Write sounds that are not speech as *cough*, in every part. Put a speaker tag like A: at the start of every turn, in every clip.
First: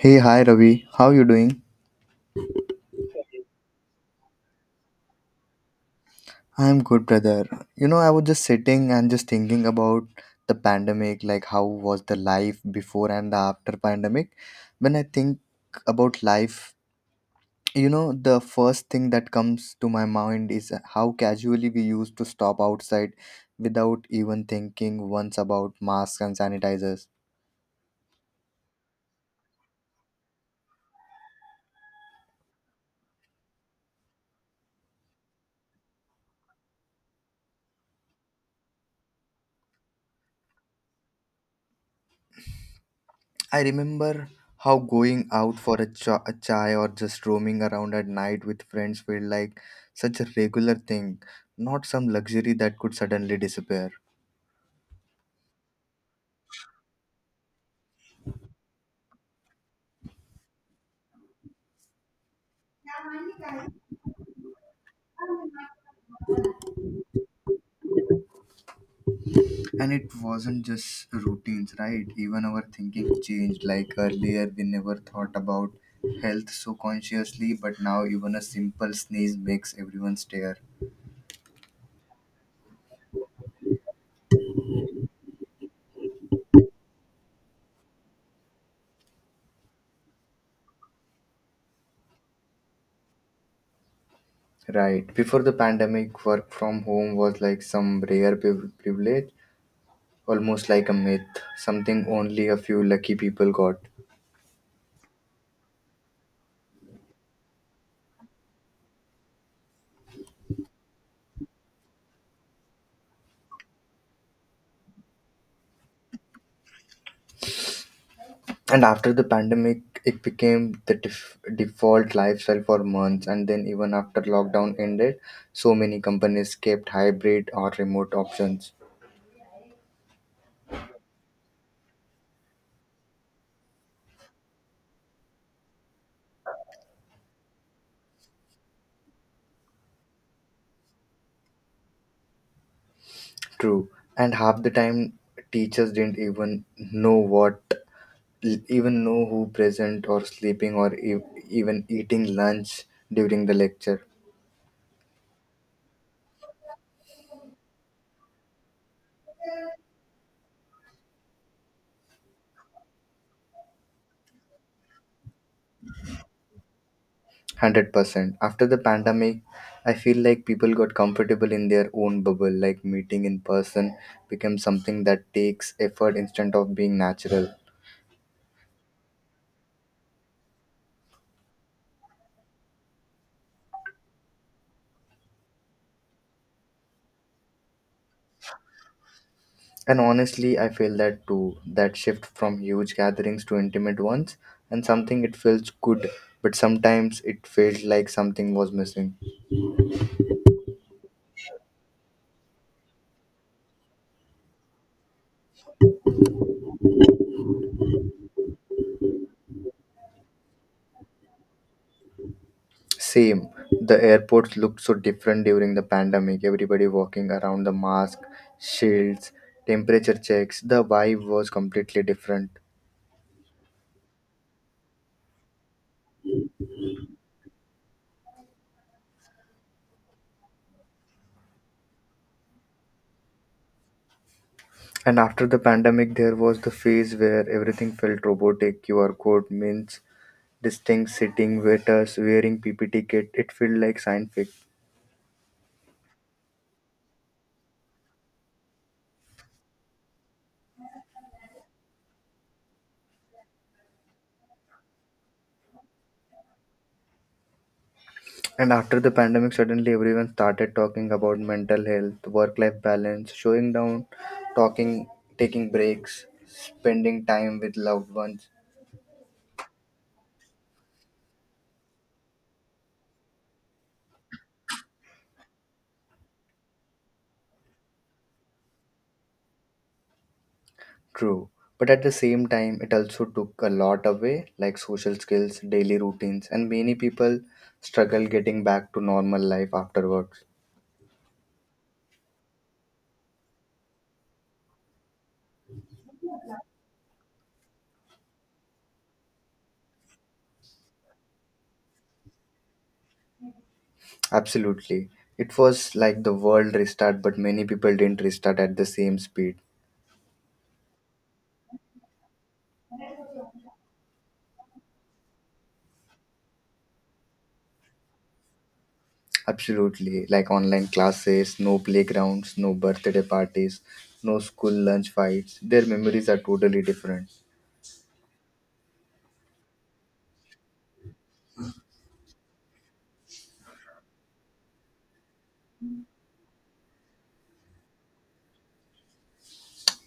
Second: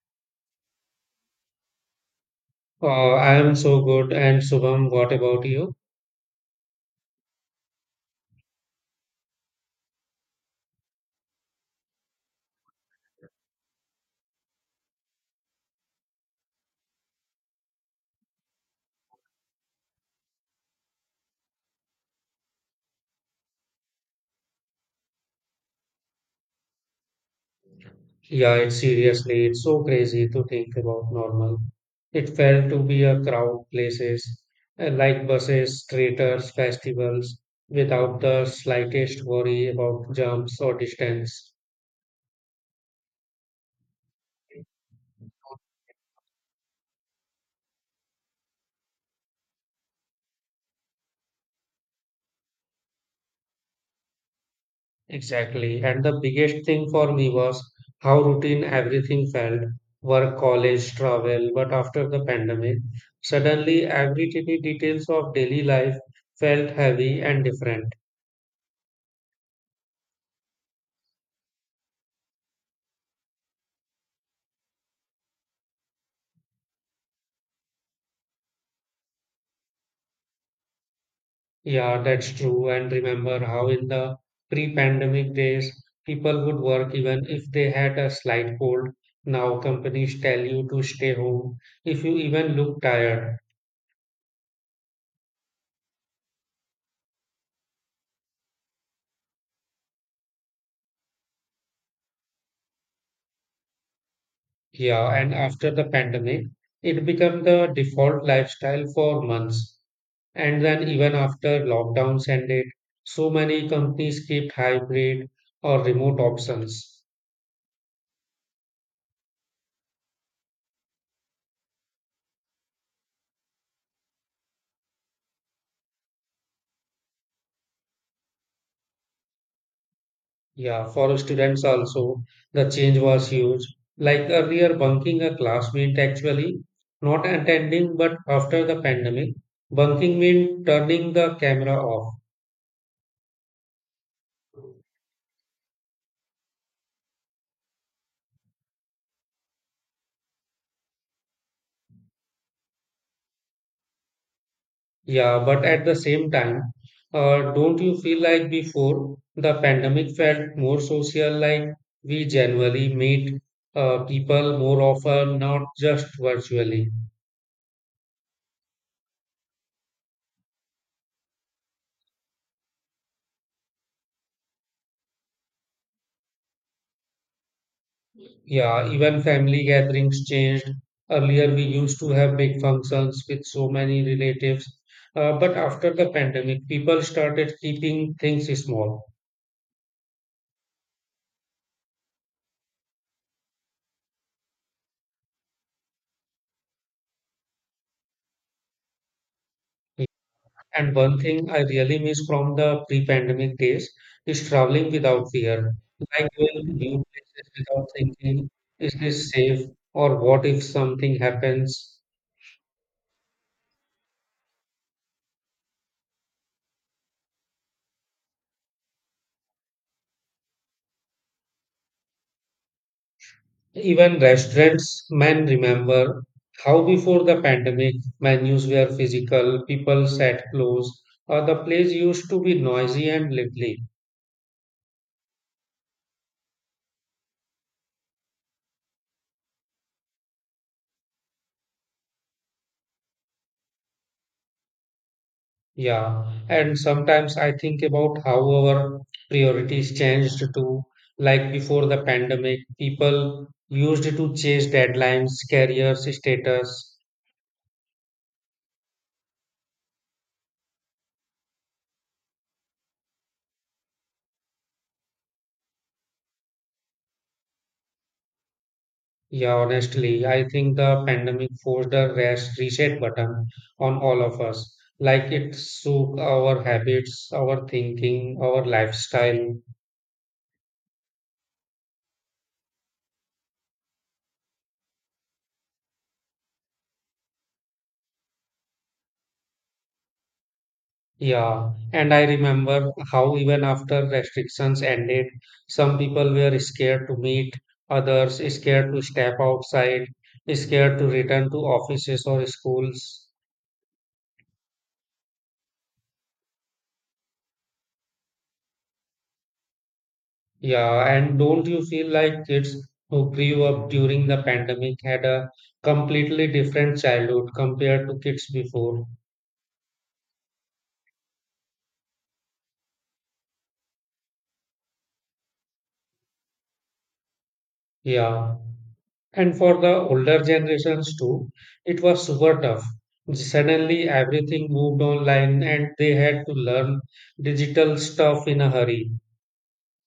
A: Hey, hi Ravi. How you doing?
B: I am so good. And Shubham, what about you?
A: I'm good, brother. You know, I was just sitting and just thinking about the pandemic, like how was the life before and the after pandemic. When I think about life, you know, the first thing that comes to my mind is how casually we used to stop outside without even thinking once about masks and sanitizers.
B: Yeah, it's seriously, it's so crazy to think about normal. It felt to be a crowd places, like buses, theaters, festivals, without the slightest worry about jumps or distance.
A: I remember how going out for a chai or just roaming around at night with friends felt like such a regular thing, not some luxury that could suddenly disappear.
B: Exactly. And the biggest thing for me was how routine everything felt, work, college, travel. But after the pandemic, suddenly every tiny details of daily life felt heavy and different.
A: And it wasn't just routines, right? Even our thinking changed. Like earlier, we never thought about health so consciously, but now even a simple sneeze makes everyone stare.
B: Yeah, that's true. And remember how in the pre-pandemic days, people would work even if they had a slight cold. Now companies tell you to stay home if you even look tired.
A: Right. Before the pandemic, work from home was like some rare privilege, almost like a myth, something only a few lucky people got.
B: Yeah, and after the pandemic, it became the default lifestyle for months. And then even after lockdowns ended, so many companies kept hybrid or remote options.
A: And after the pandemic, it became the default lifestyle for months. And then, even after lockdown ended, so many companies kept hybrid or remote options.
B: Yeah, for students also, the change was huge. Like earlier, bunking a class meant actually not attending, but after the pandemic, bunking meant turning the camera off.
A: True. And half the time, teachers didn't know what, even know who present or sleeping or even eating lunch during the lecture.
B: Yeah, but at the same time, don't you feel like before the pandemic felt more social, like we generally meet people more often, not just virtually?
A: 100%. After the pandemic, I feel like people got comfortable in their own bubble, like meeting in person became something that takes effort instead of being natural.
B: Yeah, even family gatherings changed. Earlier, we used to have big functions with so many relatives. But after the pandemic, people started keeping things small.
A: And honestly, I feel that too. That shift from huge gatherings to intimate ones, and something it feels good, but sometimes it felt like something was missing.
B: And one thing I really miss from the pre-pandemic days is traveling without fear, like going to new places without thinking, is this safe or what if something happens?
A: Same. The airports looked so different during the pandemic. Everybody walking around the mask, shields, temperature checks. The vibe was completely different.
B: Even restaurants men remember how before the pandemic menus were physical, people sat close, or the place used to be noisy and lively.
A: And after the pandemic, there was the phase where everything felt robotic. QR code means distinct sitting, waiters wearing PPT kit. It felt like science fiction.
B: Yeah, and sometimes I think about how our priorities changed too. Like before the pandemic, people used to chase deadlines, careers, status.
A: And after the pandemic, suddenly everyone started talking about mental health, work-life balance, showing down, talking, taking breaks, spending time with loved ones.
B: Yeah, honestly, I think the pandemic forced a rest reset button on all of us. Like it shook our habits, our thinking, our lifestyle.
A: True. But at the same time, it also took a lot away, like social skills, daily routines, and many people struggle getting back to normal life afterwards.
B: Yeah, and I remember how even after restrictions ended, some people were scared to meet others, scared to step outside, scared to return to offices or schools.
A: Absolutely. It was like the world restart, but many people didn't restart at the same speed.
B: Yeah, and don't you feel like kids who grew up during the pandemic had a completely different childhood compared to kids before?
A: Absolutely. Like online classes, no playgrounds, no birthday parties, no school lunch fights. Their memories are totally different.
B: Yeah. And for the older generations too, it was super tough. Suddenly everything moved online and they had to learn digital stuff in a hurry.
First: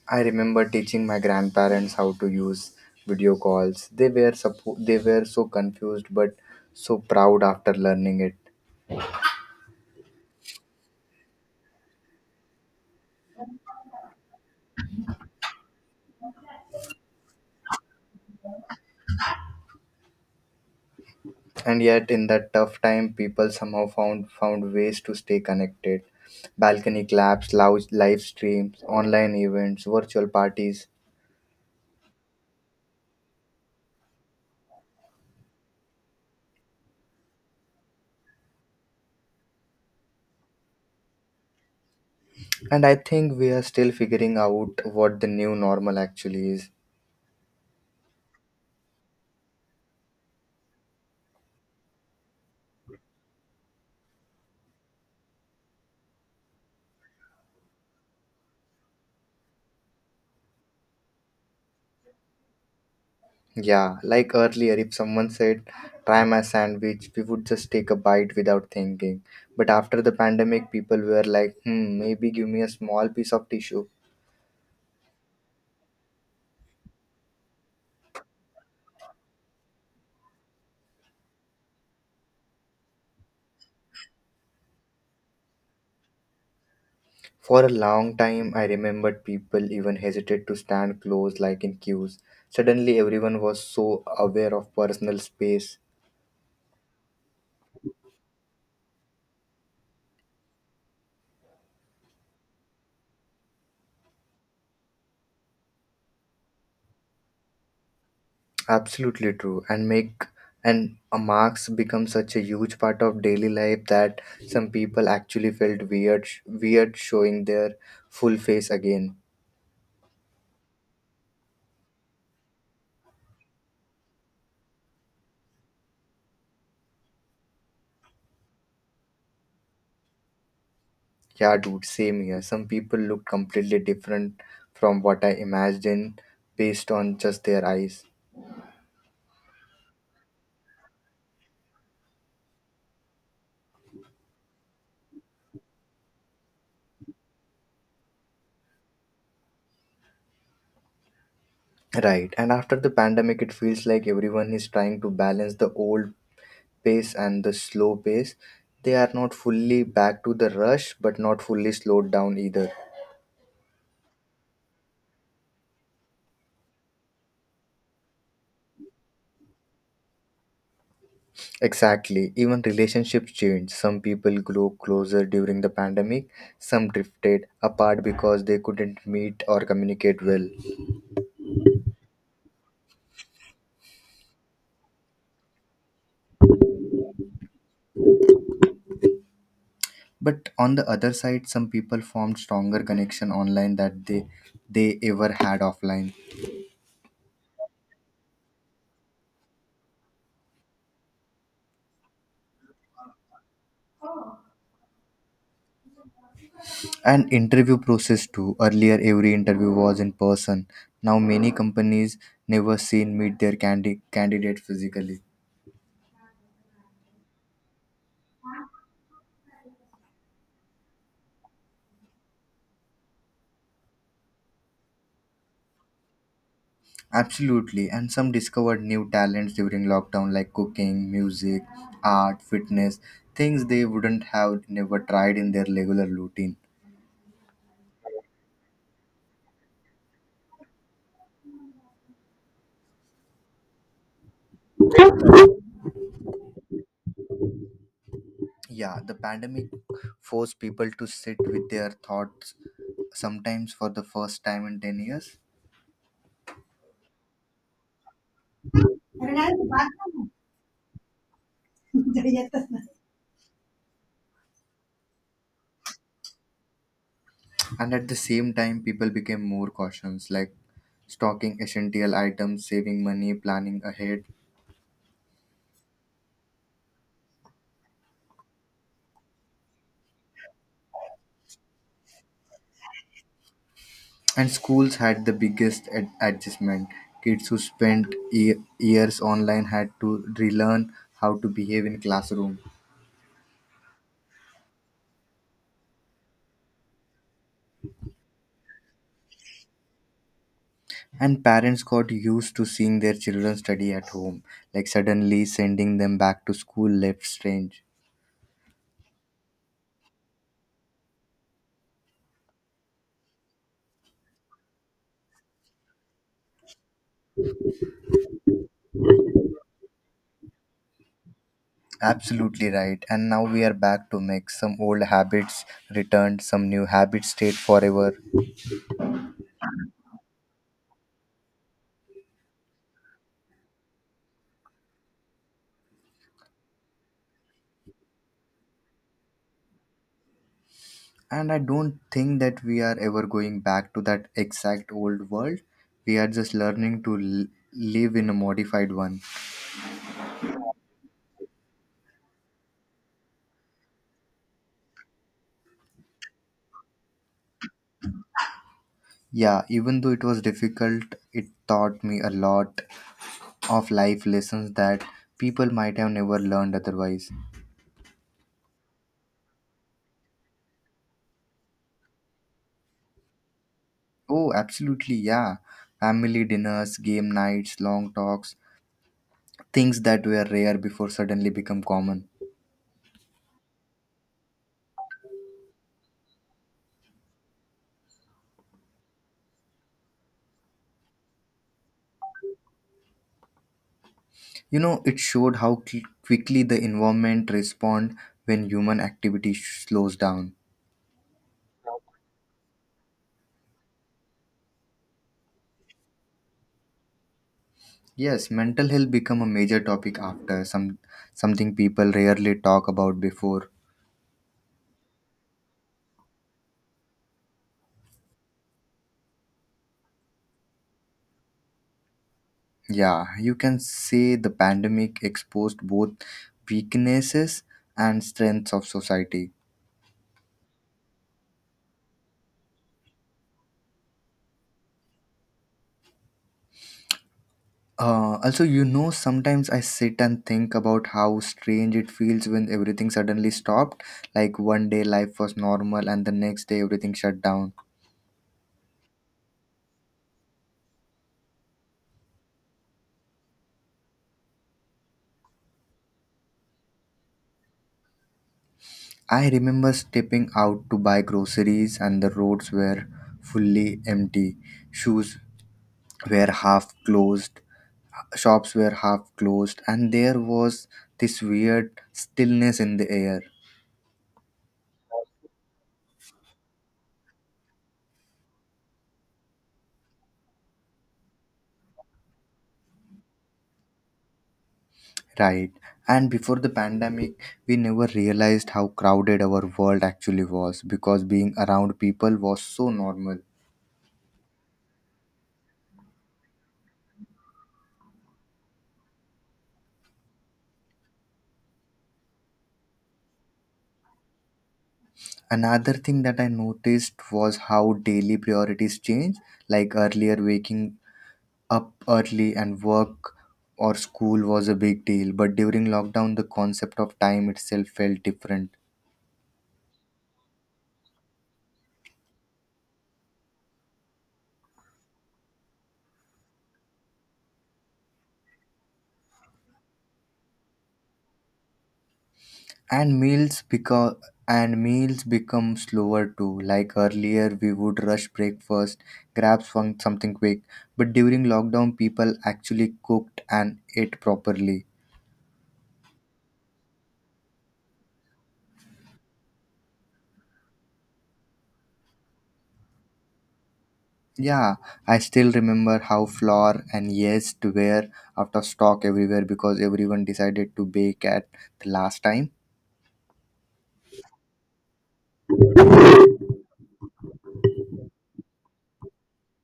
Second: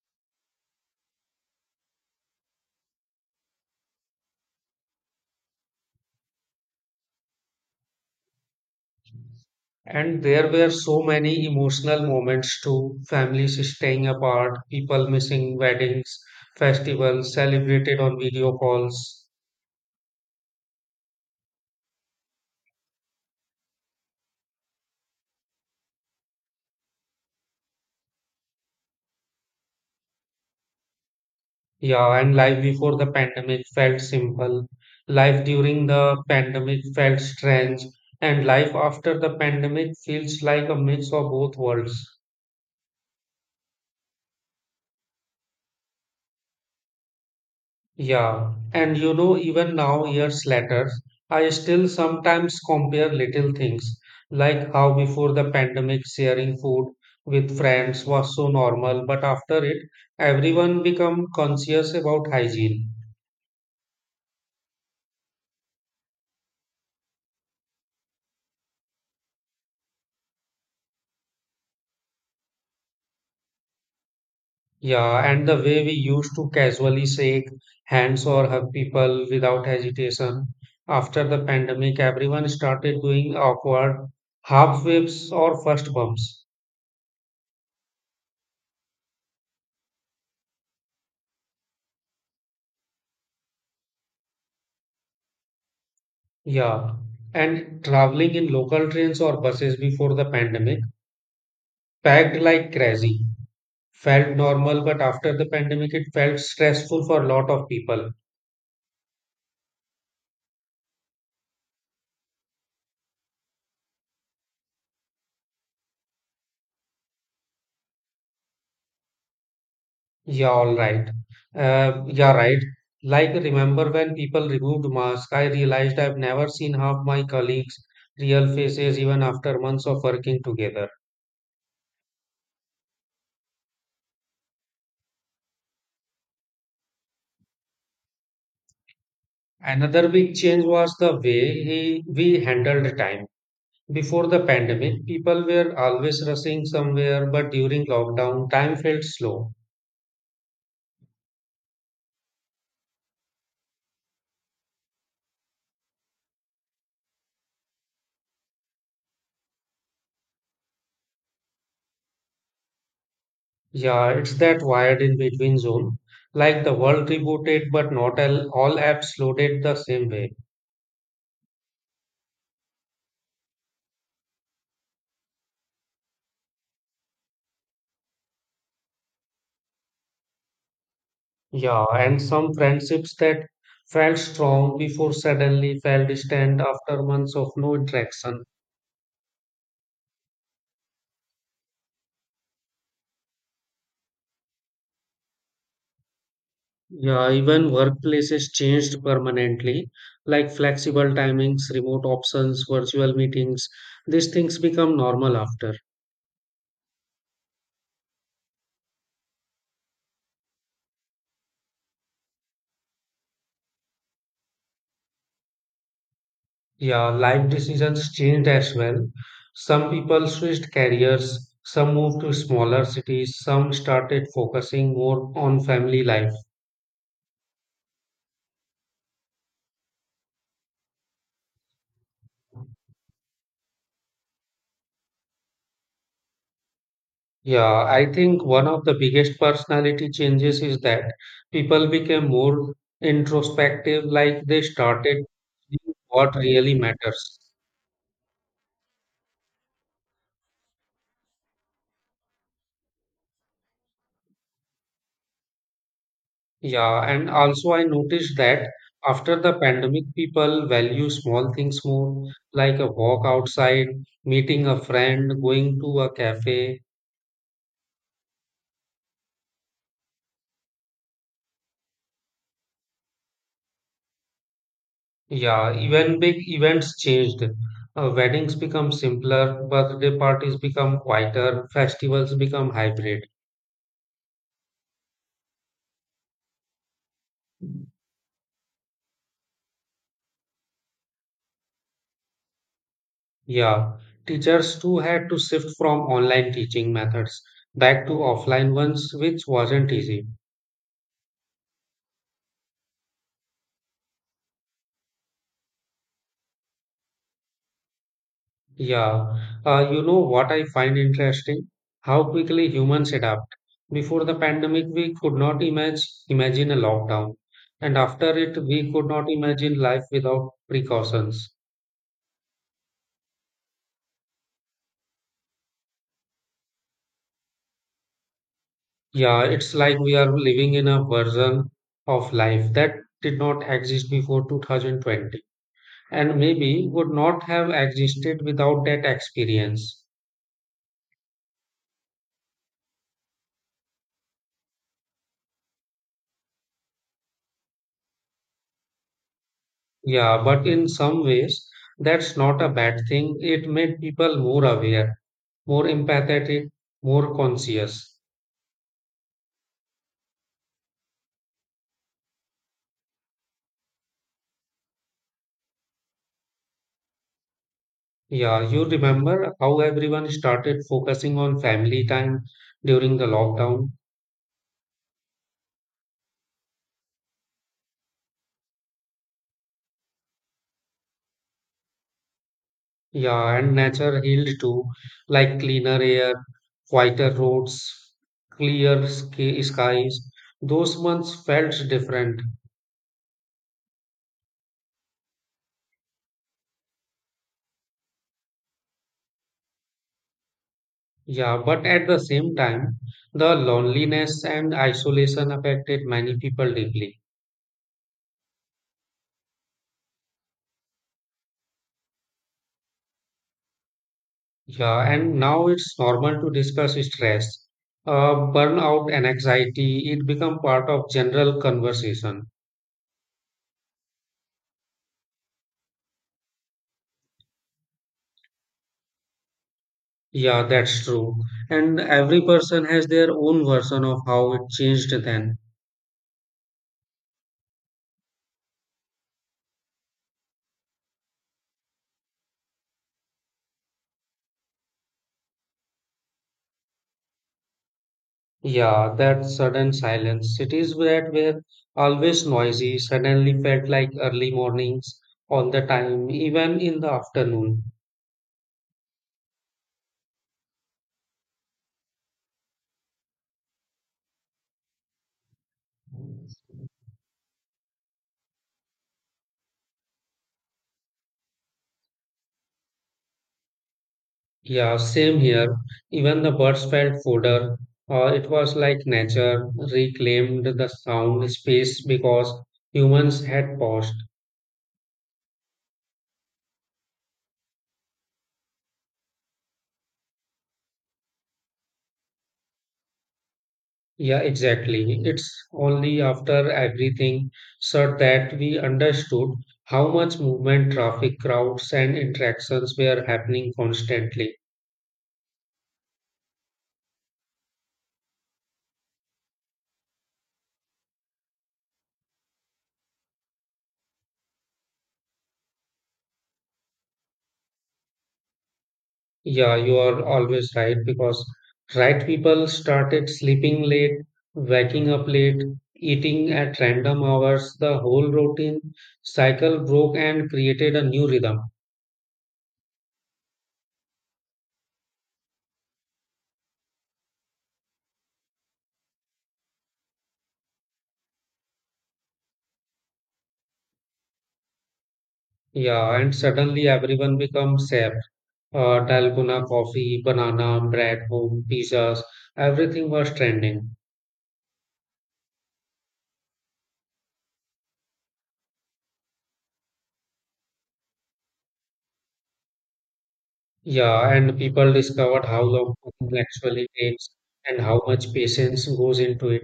A: I remember teaching my grandparents how to use video calls. They were so confused but so proud after learning it.
B: And there were so many emotional moments too, families staying apart, people missing weddings, festivals celebrated on video calls.
A: And yet in that tough time, people somehow found ways to stay connected. Balcony claps, loud live streams, online events, virtual parties.
B: Yeah, and life before the pandemic felt simple. Life during the pandemic felt strange. And life after the pandemic feels like a mix of both worlds.
A: And I think we are still figuring out what the new normal actually is.
B: Yeah. And you know, even now, years later, I still sometimes compare little things, like how before the pandemic, sharing food with friends was so normal, but after it, everyone become conscious about hygiene.
A: Yeah, like earlier if someone said try my sandwich, we would just take a bite without thinking. But after the pandemic, people were like, hmm, maybe give me a small piece of tissue.
B: Yeah, and the way we used to casually shake hands or hug people without hesitation. After the pandemic, everyone started doing awkward half waves or first bumps.
A: For a long time, I remembered people even hesitated to stand close, like in queues. Suddenly, everyone was so aware of personal space.
B: Yeah, and traveling in local trains or buses before the pandemic, packed like crazy. Felt normal, but after the pandemic, it felt stressful for a lot of people.
A: Absolutely true, and a marks become such a huge part of daily life that some people actually felt weird showing their full face again.
B: Yeah, all right. Yeah, right. Like, remember when people removed masks, I realized I've never seen half my colleagues' real faces even after months of working together.
A: Yeah, dude, same here. Some people look completely different from what I imagined based on just their eyes.
B: Another big change was the way we handled time. Before the pandemic, people were always rushing somewhere, but during lockdown, time felt slow.
A: Right. And after the pandemic, it feels like everyone is trying to balance the old pace and the slow pace. They are not fully back to the rush, but not fully slowed down either.
B: Yeah, it's that wired in between zone. Like the world rebooted, but not all apps loaded the same way.
A: Exactly. Even relationships change. Some people grew closer during the pandemic, some drifted apart because they couldn't meet or communicate well.
B: Yeah, and some friendships that felt strong before suddenly fell distant after months of no interaction.
A: But on the other side, some people formed stronger connection online that they ever had offline.
B: Yeah, even workplaces changed permanently, like flexible timings, remote options, virtual meetings. These things become normal after.
A: And interview process too. Earlier every interview was in person. Now many companies never seen meet their candidate physically.
B: Yeah, life decisions changed as well. Some people switched careers, some moved to smaller cities, some started focusing more on family life.
A: Absolutely. And some discovered new talents during lockdown like cooking, music, art, fitness, things they wouldn't have never tried in their regular routine.
B: Yeah, I think one of the biggest personality changes is that people became more introspective, like they started seeing what really matters.
A: Yeah, the pandemic forced people to sit with their thoughts sometimes for the first time in 10 years.
B: Yeah, and also I noticed that after the pandemic, people value small things more,
A: Yes.
B: like a
A: *laughs*
B: walk outside, meeting a friend, going to a cafe.
A: And at the same time, people became more cautious, like stocking essential items, saving money, planning ahead.
B: Yeah, even big events changed. Weddings become simpler, birthday parties become quieter, festivals become hybrid.
A: And schools had the biggest adjustment. Kids who spent years online had to relearn how to behave in classroom.
B: Yeah, teachers too had to shift from online teaching methods back to offline ones, which wasn't easy.
A: And parents got used to seeing their children study at home, like suddenly sending them back to school left strange.
B: Yeah, you know what I find interesting? How quickly humans adapt. Before the pandemic, we could not imagine a lockdown, and after it, we could not imagine life without precautions.
A: Absolutely right. And now we are back to mix. Some old habits returned, some new habits stayed forever.
B: Yeah, it's like we are living in a version of life that did not exist before 2020, and maybe would not have existed without that experience.
A: And I don't think that we are ever going back to that exact old world. We are just learning to live in a modified one.
B: Yeah, but in some ways, that's not a bad thing. It made people more aware, more empathetic, more conscious.
A: Yeah, even though it was difficult, it taught me a lot of life lessons that people might have never learned otherwise.
B: Yeah, you remember how everyone started focusing on family time during the lockdown?
A: Oh, absolutely, yeah. Family dinners, game nights, long talks, things that were rare before suddenly become common.
B: Yeah, and nature healed too, like cleaner air, quieter roads, clear skies. Those months felt different.
A: You know, it showed how quickly the environment respond when human activity slows down.
B: Yeah, but at the same time, the loneliness and isolation affected many people deeply.
A: Yes, mental health become a major topic after something people rarely talk about before.
B: Yeah, and now it's normal to discuss stress, burnout, and anxiety. It become part of general conversation.
A: Yeah, you can say the pandemic exposed both weaknesses and strengths of society.
B: Yeah, that's true. And every person has their own version of how it changed then.
A: Also, sometimes I sit and think about how strange it feels when everything suddenly stopped. Like one day life was normal and the next day everything shut down.
B: Yeah, that sudden silence. Cities that were always noisy suddenly felt like early mornings all the time, even in the afternoon.
A: I remember stepping out to buy groceries, and the roads were fully empty. Shoes were half closed, shops were half closed, and there was this weird stillness in the air.
B: Yeah, same here. Even the birds felt fodder. It was like nature reclaimed the sound space because humans had paused.
A: Right. And before the pandemic, we never realized how crowded our world actually was because being around people was so normal.
B: Yeah, exactly. It's only after everything said that we understood how much movement, traffic, crowds, and interactions were happening constantly.
A: Another thing that I noticed was how daily priorities change. Like earlier, waking up early and work or school was a big deal, but during lockdown the concept of time itself felt different.
B: Yeah, you are always right because right people started sleeping late, waking up late, eating at random hours. The whole routine cycle broke and created a new rhythm.
A: And meals because and meals become slower too. Like earlier we would rush breakfast, grab something quick, but during lockdown people actually cooked and ate properly.
B: Yeah, and suddenly everyone becomes safe. Dalgona coffee, banana, bread, home, pizzas, everything was trending.
A: Yeah, I still remember how flour and yeast were out of stock everywhere because everyone decided to bake at the last time.
B: Yeah, and people discovered how long cooking actually takes and how much patience goes into it.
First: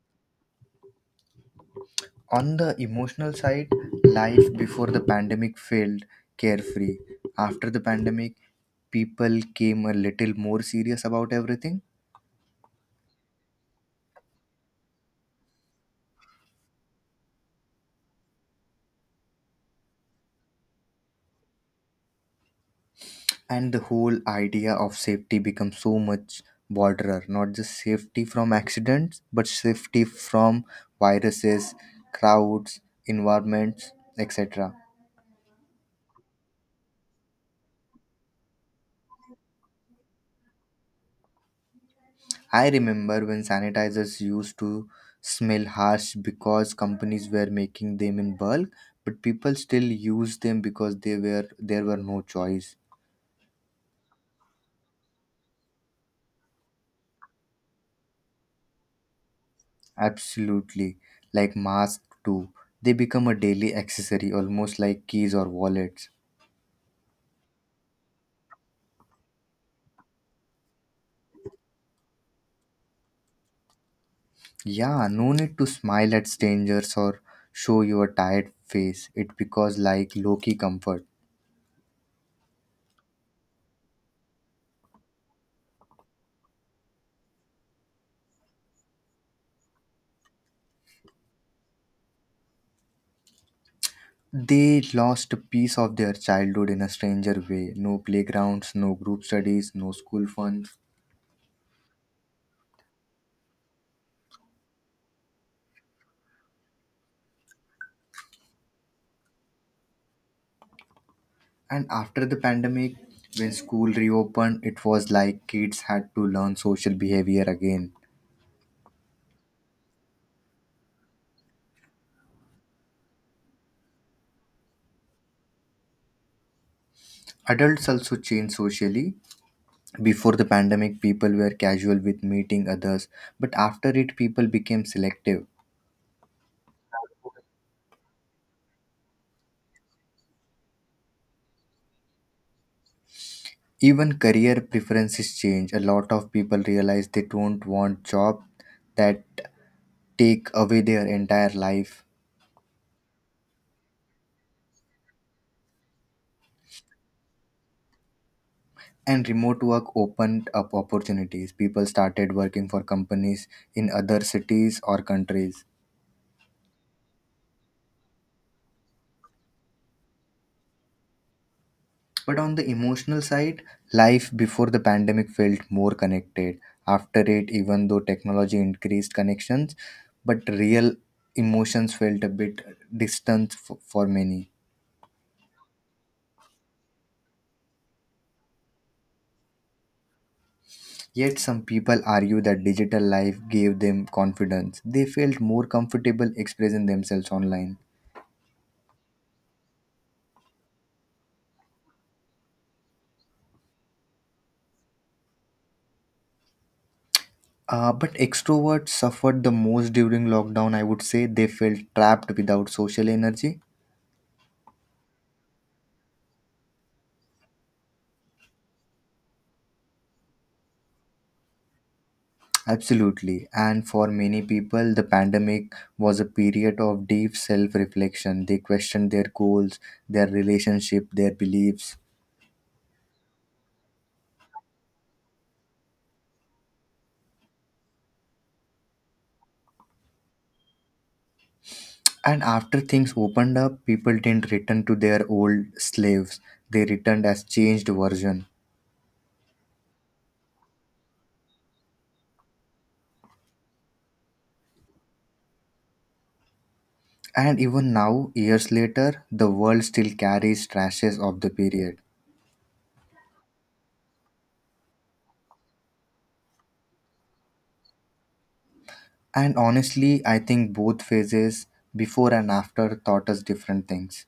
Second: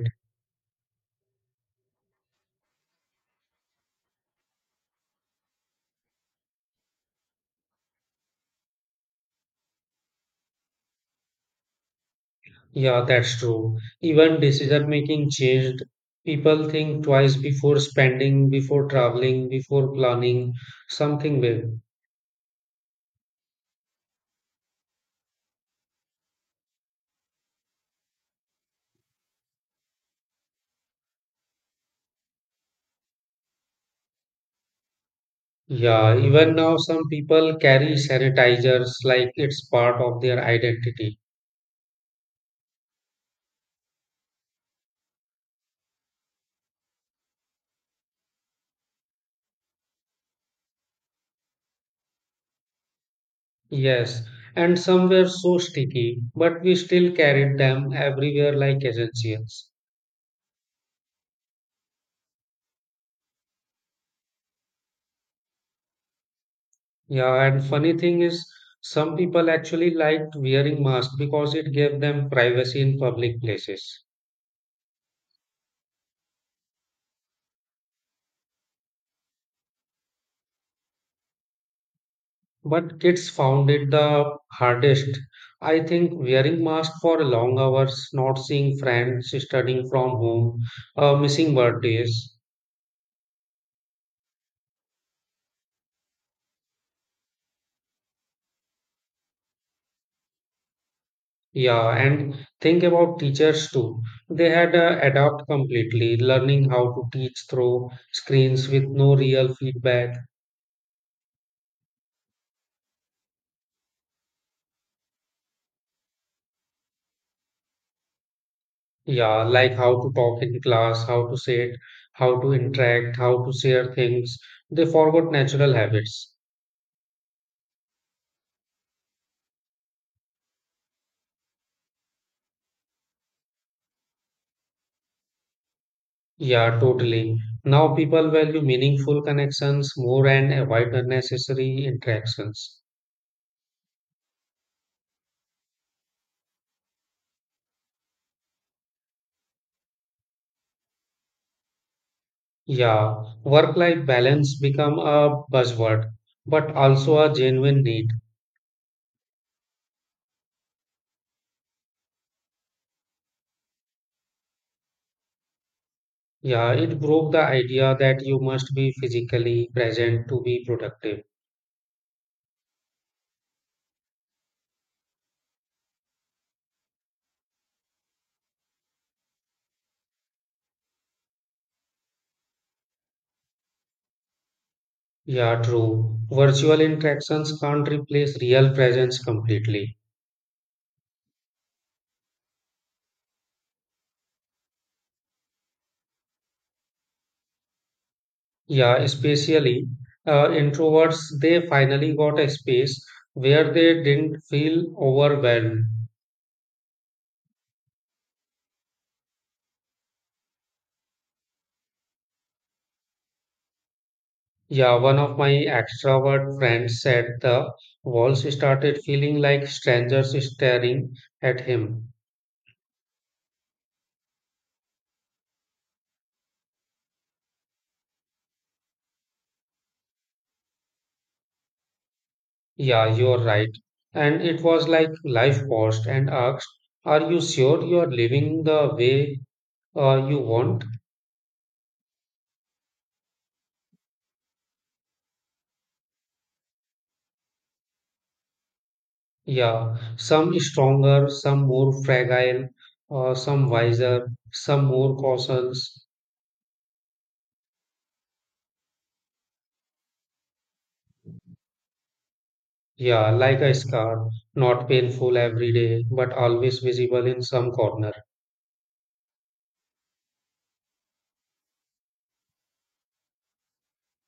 A: On the emotional side, life before the pandemic felt carefree. After the pandemic, people came a little more serious about everything,
B: Yeah, that's true. Even decision making changed. People think twice before spending, before traveling, before planning something big.
A: and the whole idea of safety becomes so much broader. Not just safety from accidents, but safety from viruses, crowds, environments, etc.
B: Yeah, even now some people carry sanitizers like it's part of their identity.
A: I remember when sanitizers used to smell harsh because companies were making them in bulk, but people still used them because they were there were no choice.
B: Yes, and some were so sticky, but we still carried them everywhere like essentials.
A: Absolutely. Like masks too. They become a daily accessory almost like keys or wallets.
B: Yeah, and funny thing is, some people actually liked wearing masks because it gave them privacy in public places.
A: Yeah, no need to smile at strangers or show your tired face. It because like low key comfort.
B: But kids found it the hardest. I think wearing mask for long hours, not seeing friends, studying from home, missing birthdays.
A: They lost a piece of their childhood in a stranger way. No playgrounds, no group studies, no school fun.
B: Yeah, and think about teachers too. They had adapt completely, learning how to teach through screens with no real feedback.
A: And after the pandemic, when school reopened, it was like kids had to learn social behavior again.
B: Yeah, like how to talk in class, how to sit, how to interact, how to share things. They forgot natural habits.
A: Adults also changed socially. Before the pandemic, people were casual with meeting others, but after it, people became selective.
B: Yeah, totally. Now people value meaningful connections more and avoid unnecessary interactions.
A: Even career preferences change. A lot of people realize they don't want job that take away their entire life.
B: Yeah, work-life balance become a buzzword, but also a genuine need.
A: And remote work opened up opportunities. People started working for companies in other cities or countries.
B: Yeah, it broke the idea that you must be physically present to be productive.
A: But on the emotional side, life before the pandemic felt more connected. After it, even though technology increased connections, but real emotions felt a bit distant for many.
B: Yeah, true. Virtual interactions can't replace real presence completely.
A: Yet, some people argue that digital life gave them confidence. They felt more comfortable expressing themselves online.
B: Yeah, especially introverts, they finally got a space where they didn't feel overwhelmed.
A: But extroverts suffered the most during lockdown, I would say. They felt trapped without social energy.
B: Yeah, one of my extrovert friends said the walls started feeling like strangers staring at him.
A: Absolutely. And for many people, the pandemic was a period of deep self reflection. They questioned their goals, their relationship, their beliefs.
B: Yeah, you're right. And it was like life paused and asked, are you sure you're living the way you want?
A: And after things opened up, people didn't return to their old slaves. They returned as changed version.
B: Yeah, some stronger, some more fragile, some wiser, some more cautious.
A: And even now, years later, the world still carries traces of the period.
B: Yeah, like a scar, not painful every day, but always visible in some corner.
A: And honestly, I think both phases, before and after, taught us different things.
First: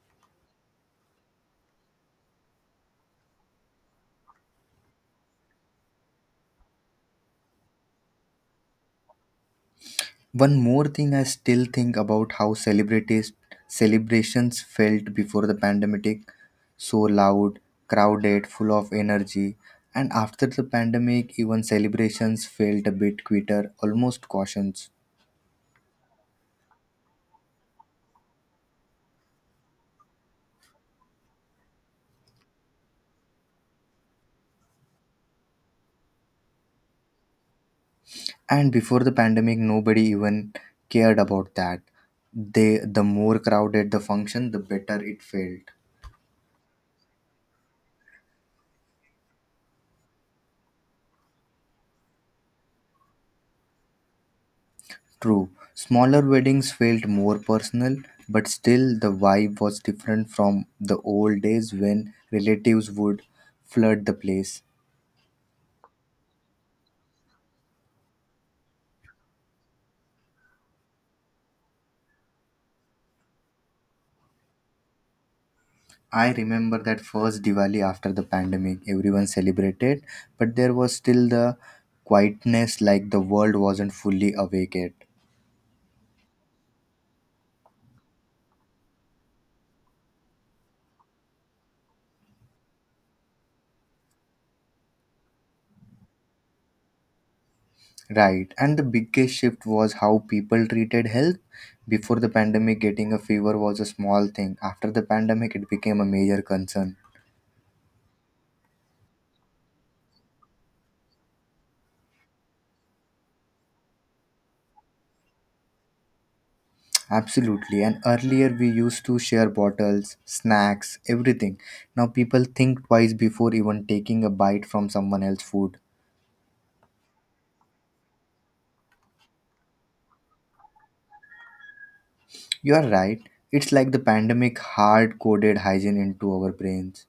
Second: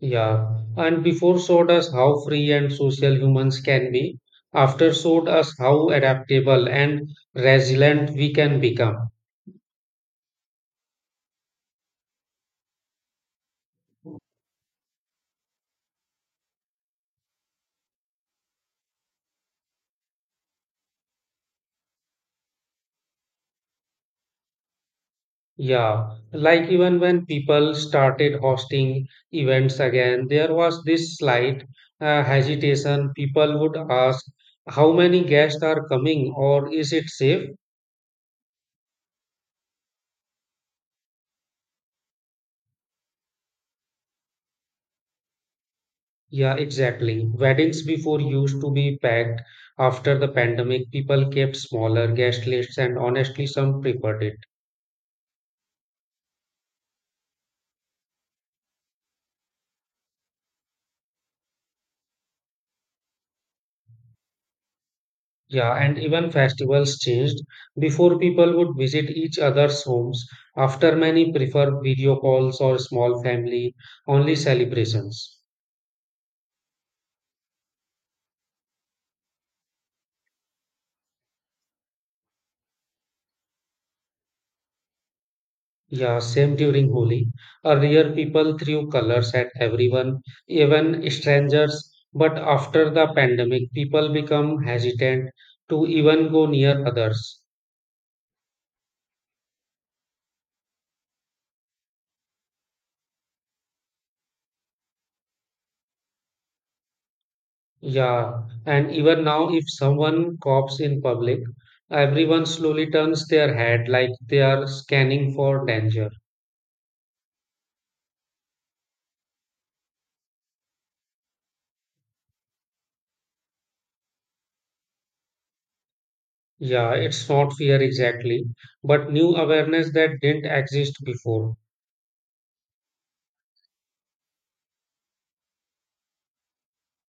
B: Yeah, and before showed us how free and social humans can be, after showed us how adaptable and resilient we can become.
A: One more thing I still think about how celebrities celebrations felt before the pandemic, so loud, crowded, full of energy. And after the pandemic, even celebrations felt a bit quieter, almost cautious.
B: Yeah, like even when people started hosting events again, there was this slight hesitation. People would ask, how many guests are coming, or is it safe?
A: And before the pandemic, nobody even cared about that. The more crowded the function, the better it felt.
B: Yeah, exactly. Weddings before used to be packed. After the pandemic, people kept smaller guest lists, and honestly, some preferred it.
A: True, smaller weddings felt more personal, but still the vibe was different from the old days when relatives would flood the place.
B: Yeah, and even festivals changed. Before, people would visit each other's homes. After, many prefer video calls or small family only celebrations.
A: I remember that first Diwali after the pandemic, everyone celebrated, but there was still the quietness like the world wasn't fully awake yet.
B: Yeah, same during Holi. Earlier, people threw colors at everyone, even strangers. But after the pandemic, people become hesitant to even go near others.
A: Right, and the biggest shift was how people treated health. Before the pandemic, getting a fever was a small thing. After the pandemic, it became a major concern.
B: Yeah, and even now, if someone coughs in public, everyone slowly turns their head like they are scanning for danger.
A: Absolutely. And earlier we used to share bottles, snacks, everything. Now people think twice before even taking a bite from someone else's food.
B: Yeah, it's not fear exactly, but new awareness that didn't exist before.
A: You are right. It's like the pandemic hard coded hygiene into our brains.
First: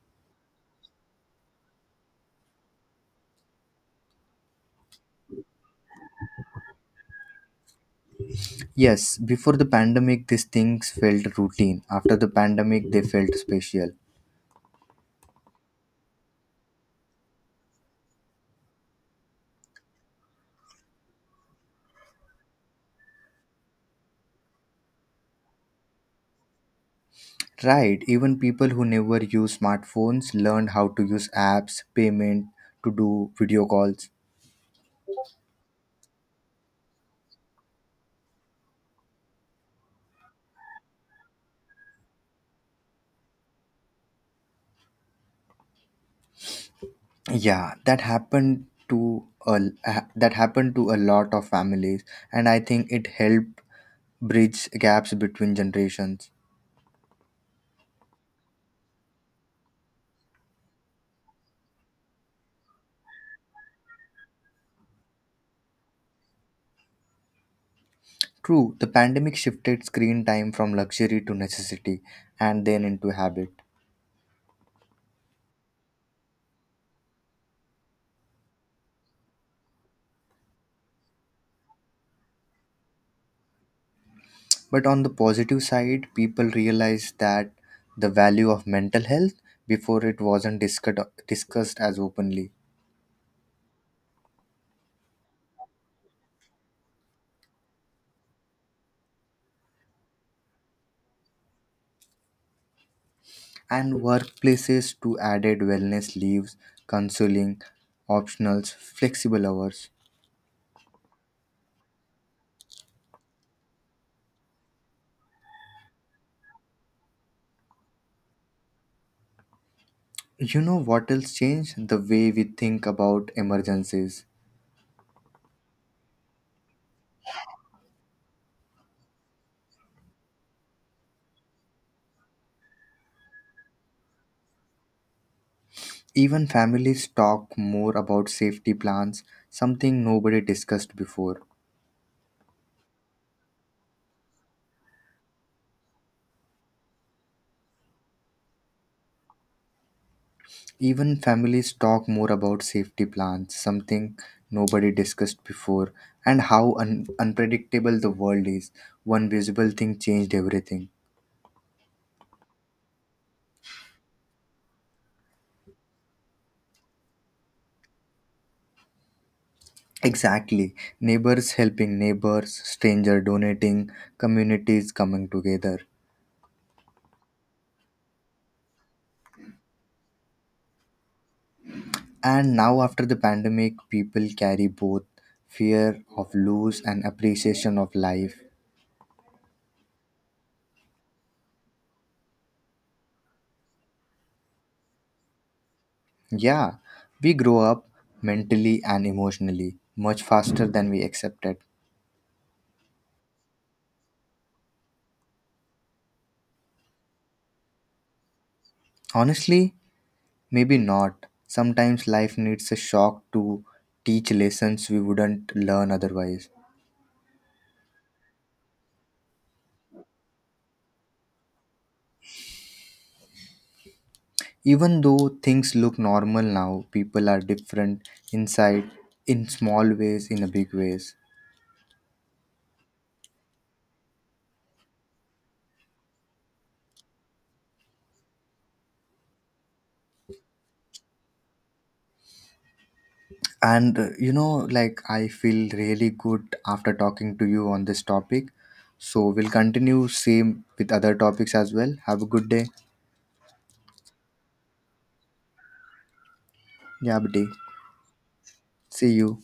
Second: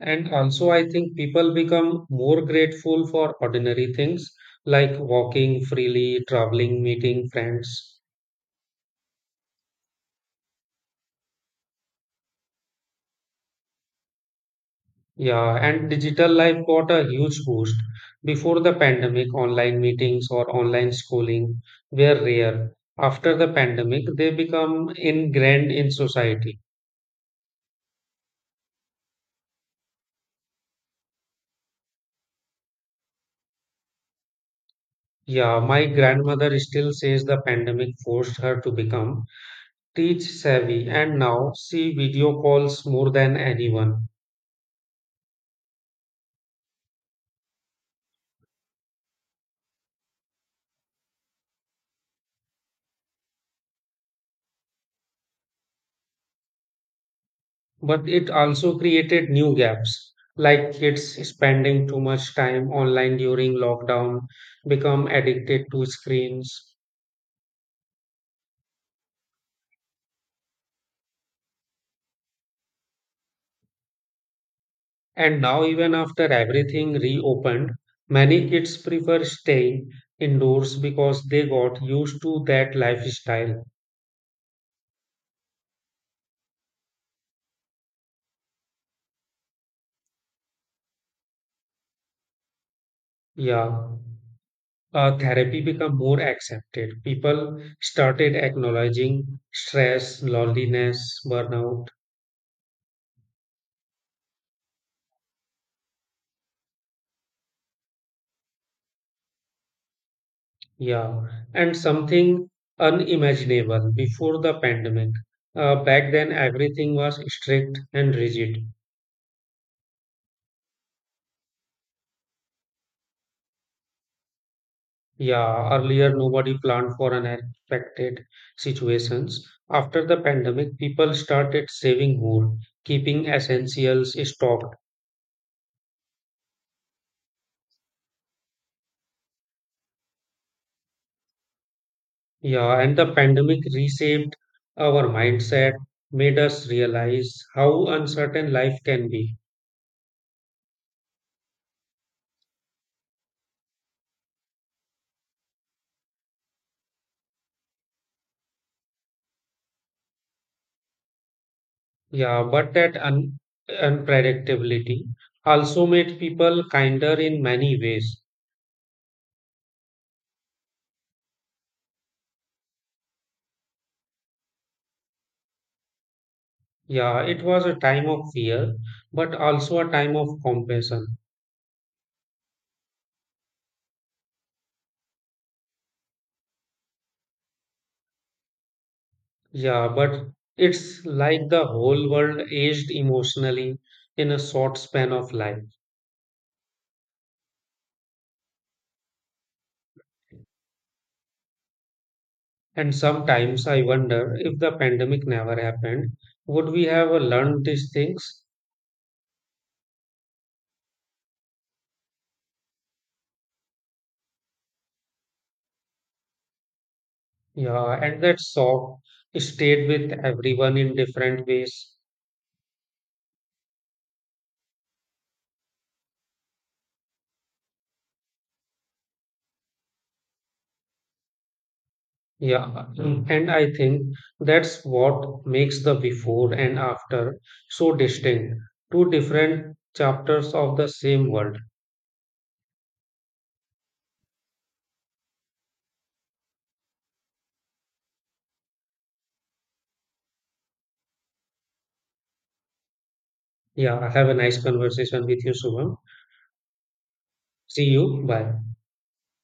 B: And also, I think people become more grateful for ordinary things like walking freely, traveling, meeting friends.
A: Yes, before the pandemic, these things felt routine. After the pandemic, they felt special.
B: Yeah, and digital life got a huge boost. Before the pandemic, online meetings or online schooling were rare. After the pandemic, they become ingrained in society.
A: Right, even people who never use smartphones learned how to use apps, payment, to do video calls.
B: Yeah, my grandmother still says the pandemic forced her to become teach savvy, and now she video calls more than anyone.
A: Yeah, that happened to a lot of families, and I think it helped bridge gaps between generations.
B: But it also created new gaps, like kids spending too much time online during lockdown, become addicted to screens.
A: True, the pandemic shifted screen time from luxury to necessity and then into habit.
B: And now, even after everything reopened, many kids prefer staying indoors because they got used to that lifestyle.
A: But on the positive side, people realized that the value of mental health before it wasn't discussed as openly.
B: Yeah. Therapy became more accepted. People started acknowledging stress, loneliness, burnout.
A: And workplaces too added wellness leaves, counseling, optionals, flexible hours.
B: Yeah. And something unimaginable before the pandemic. Back then, everything was strict and rigid.
A: You know what else changed? The way we think about emergencies.
B: Yeah, earlier nobody planned for unexpected situations. After the pandemic, people started saving more, keeping essentials stocked.
A: Even families talk more about safety plans, something nobody discussed before.
B: Yeah, and the pandemic reshaped our mindset, made us realize how uncertain life can be.
A: Even families talk more about safety plans, something nobody discussed before, and how unpredictable the world is. One visible thing changed everything.
B: Yeah, but that un unpredictability also made people kinder in many ways.
A: Exactly. Neighbors helping neighbors, stranger donating, communities coming together.
B: Yeah, it was a time of fear, but also a time of compassion.
A: And now, after the pandemic, people carry both fear of loss and appreciation of life.
B: Yeah, but it's like the whole world aged emotionally in a short span of life.
A: Yeah, we grow up mentally and emotionally much faster than we accepted.
B: And sometimes I wonder if the pandemic never happened, would we have learned these things?
A: Honestly, maybe not. Sometimes life needs a shock to teach lessons we wouldn't learn otherwise.
B: Yeah, and that shock stayed with everyone in different ways.
A: Even though things look normal now, people are different inside, in small ways, in a big ways.
B: Yeah, Mm. and I think that's what makes the before and after so distinct. Two different chapters of the same world.
A: And like I feel really good after talking to you on this topic. So we'll continue same with other topics as well. Have a good day.
B: Yeah, have a nice conversation with you, Shubham.
A: Yeah, buddy.
B: See you. Bye.
A: See you.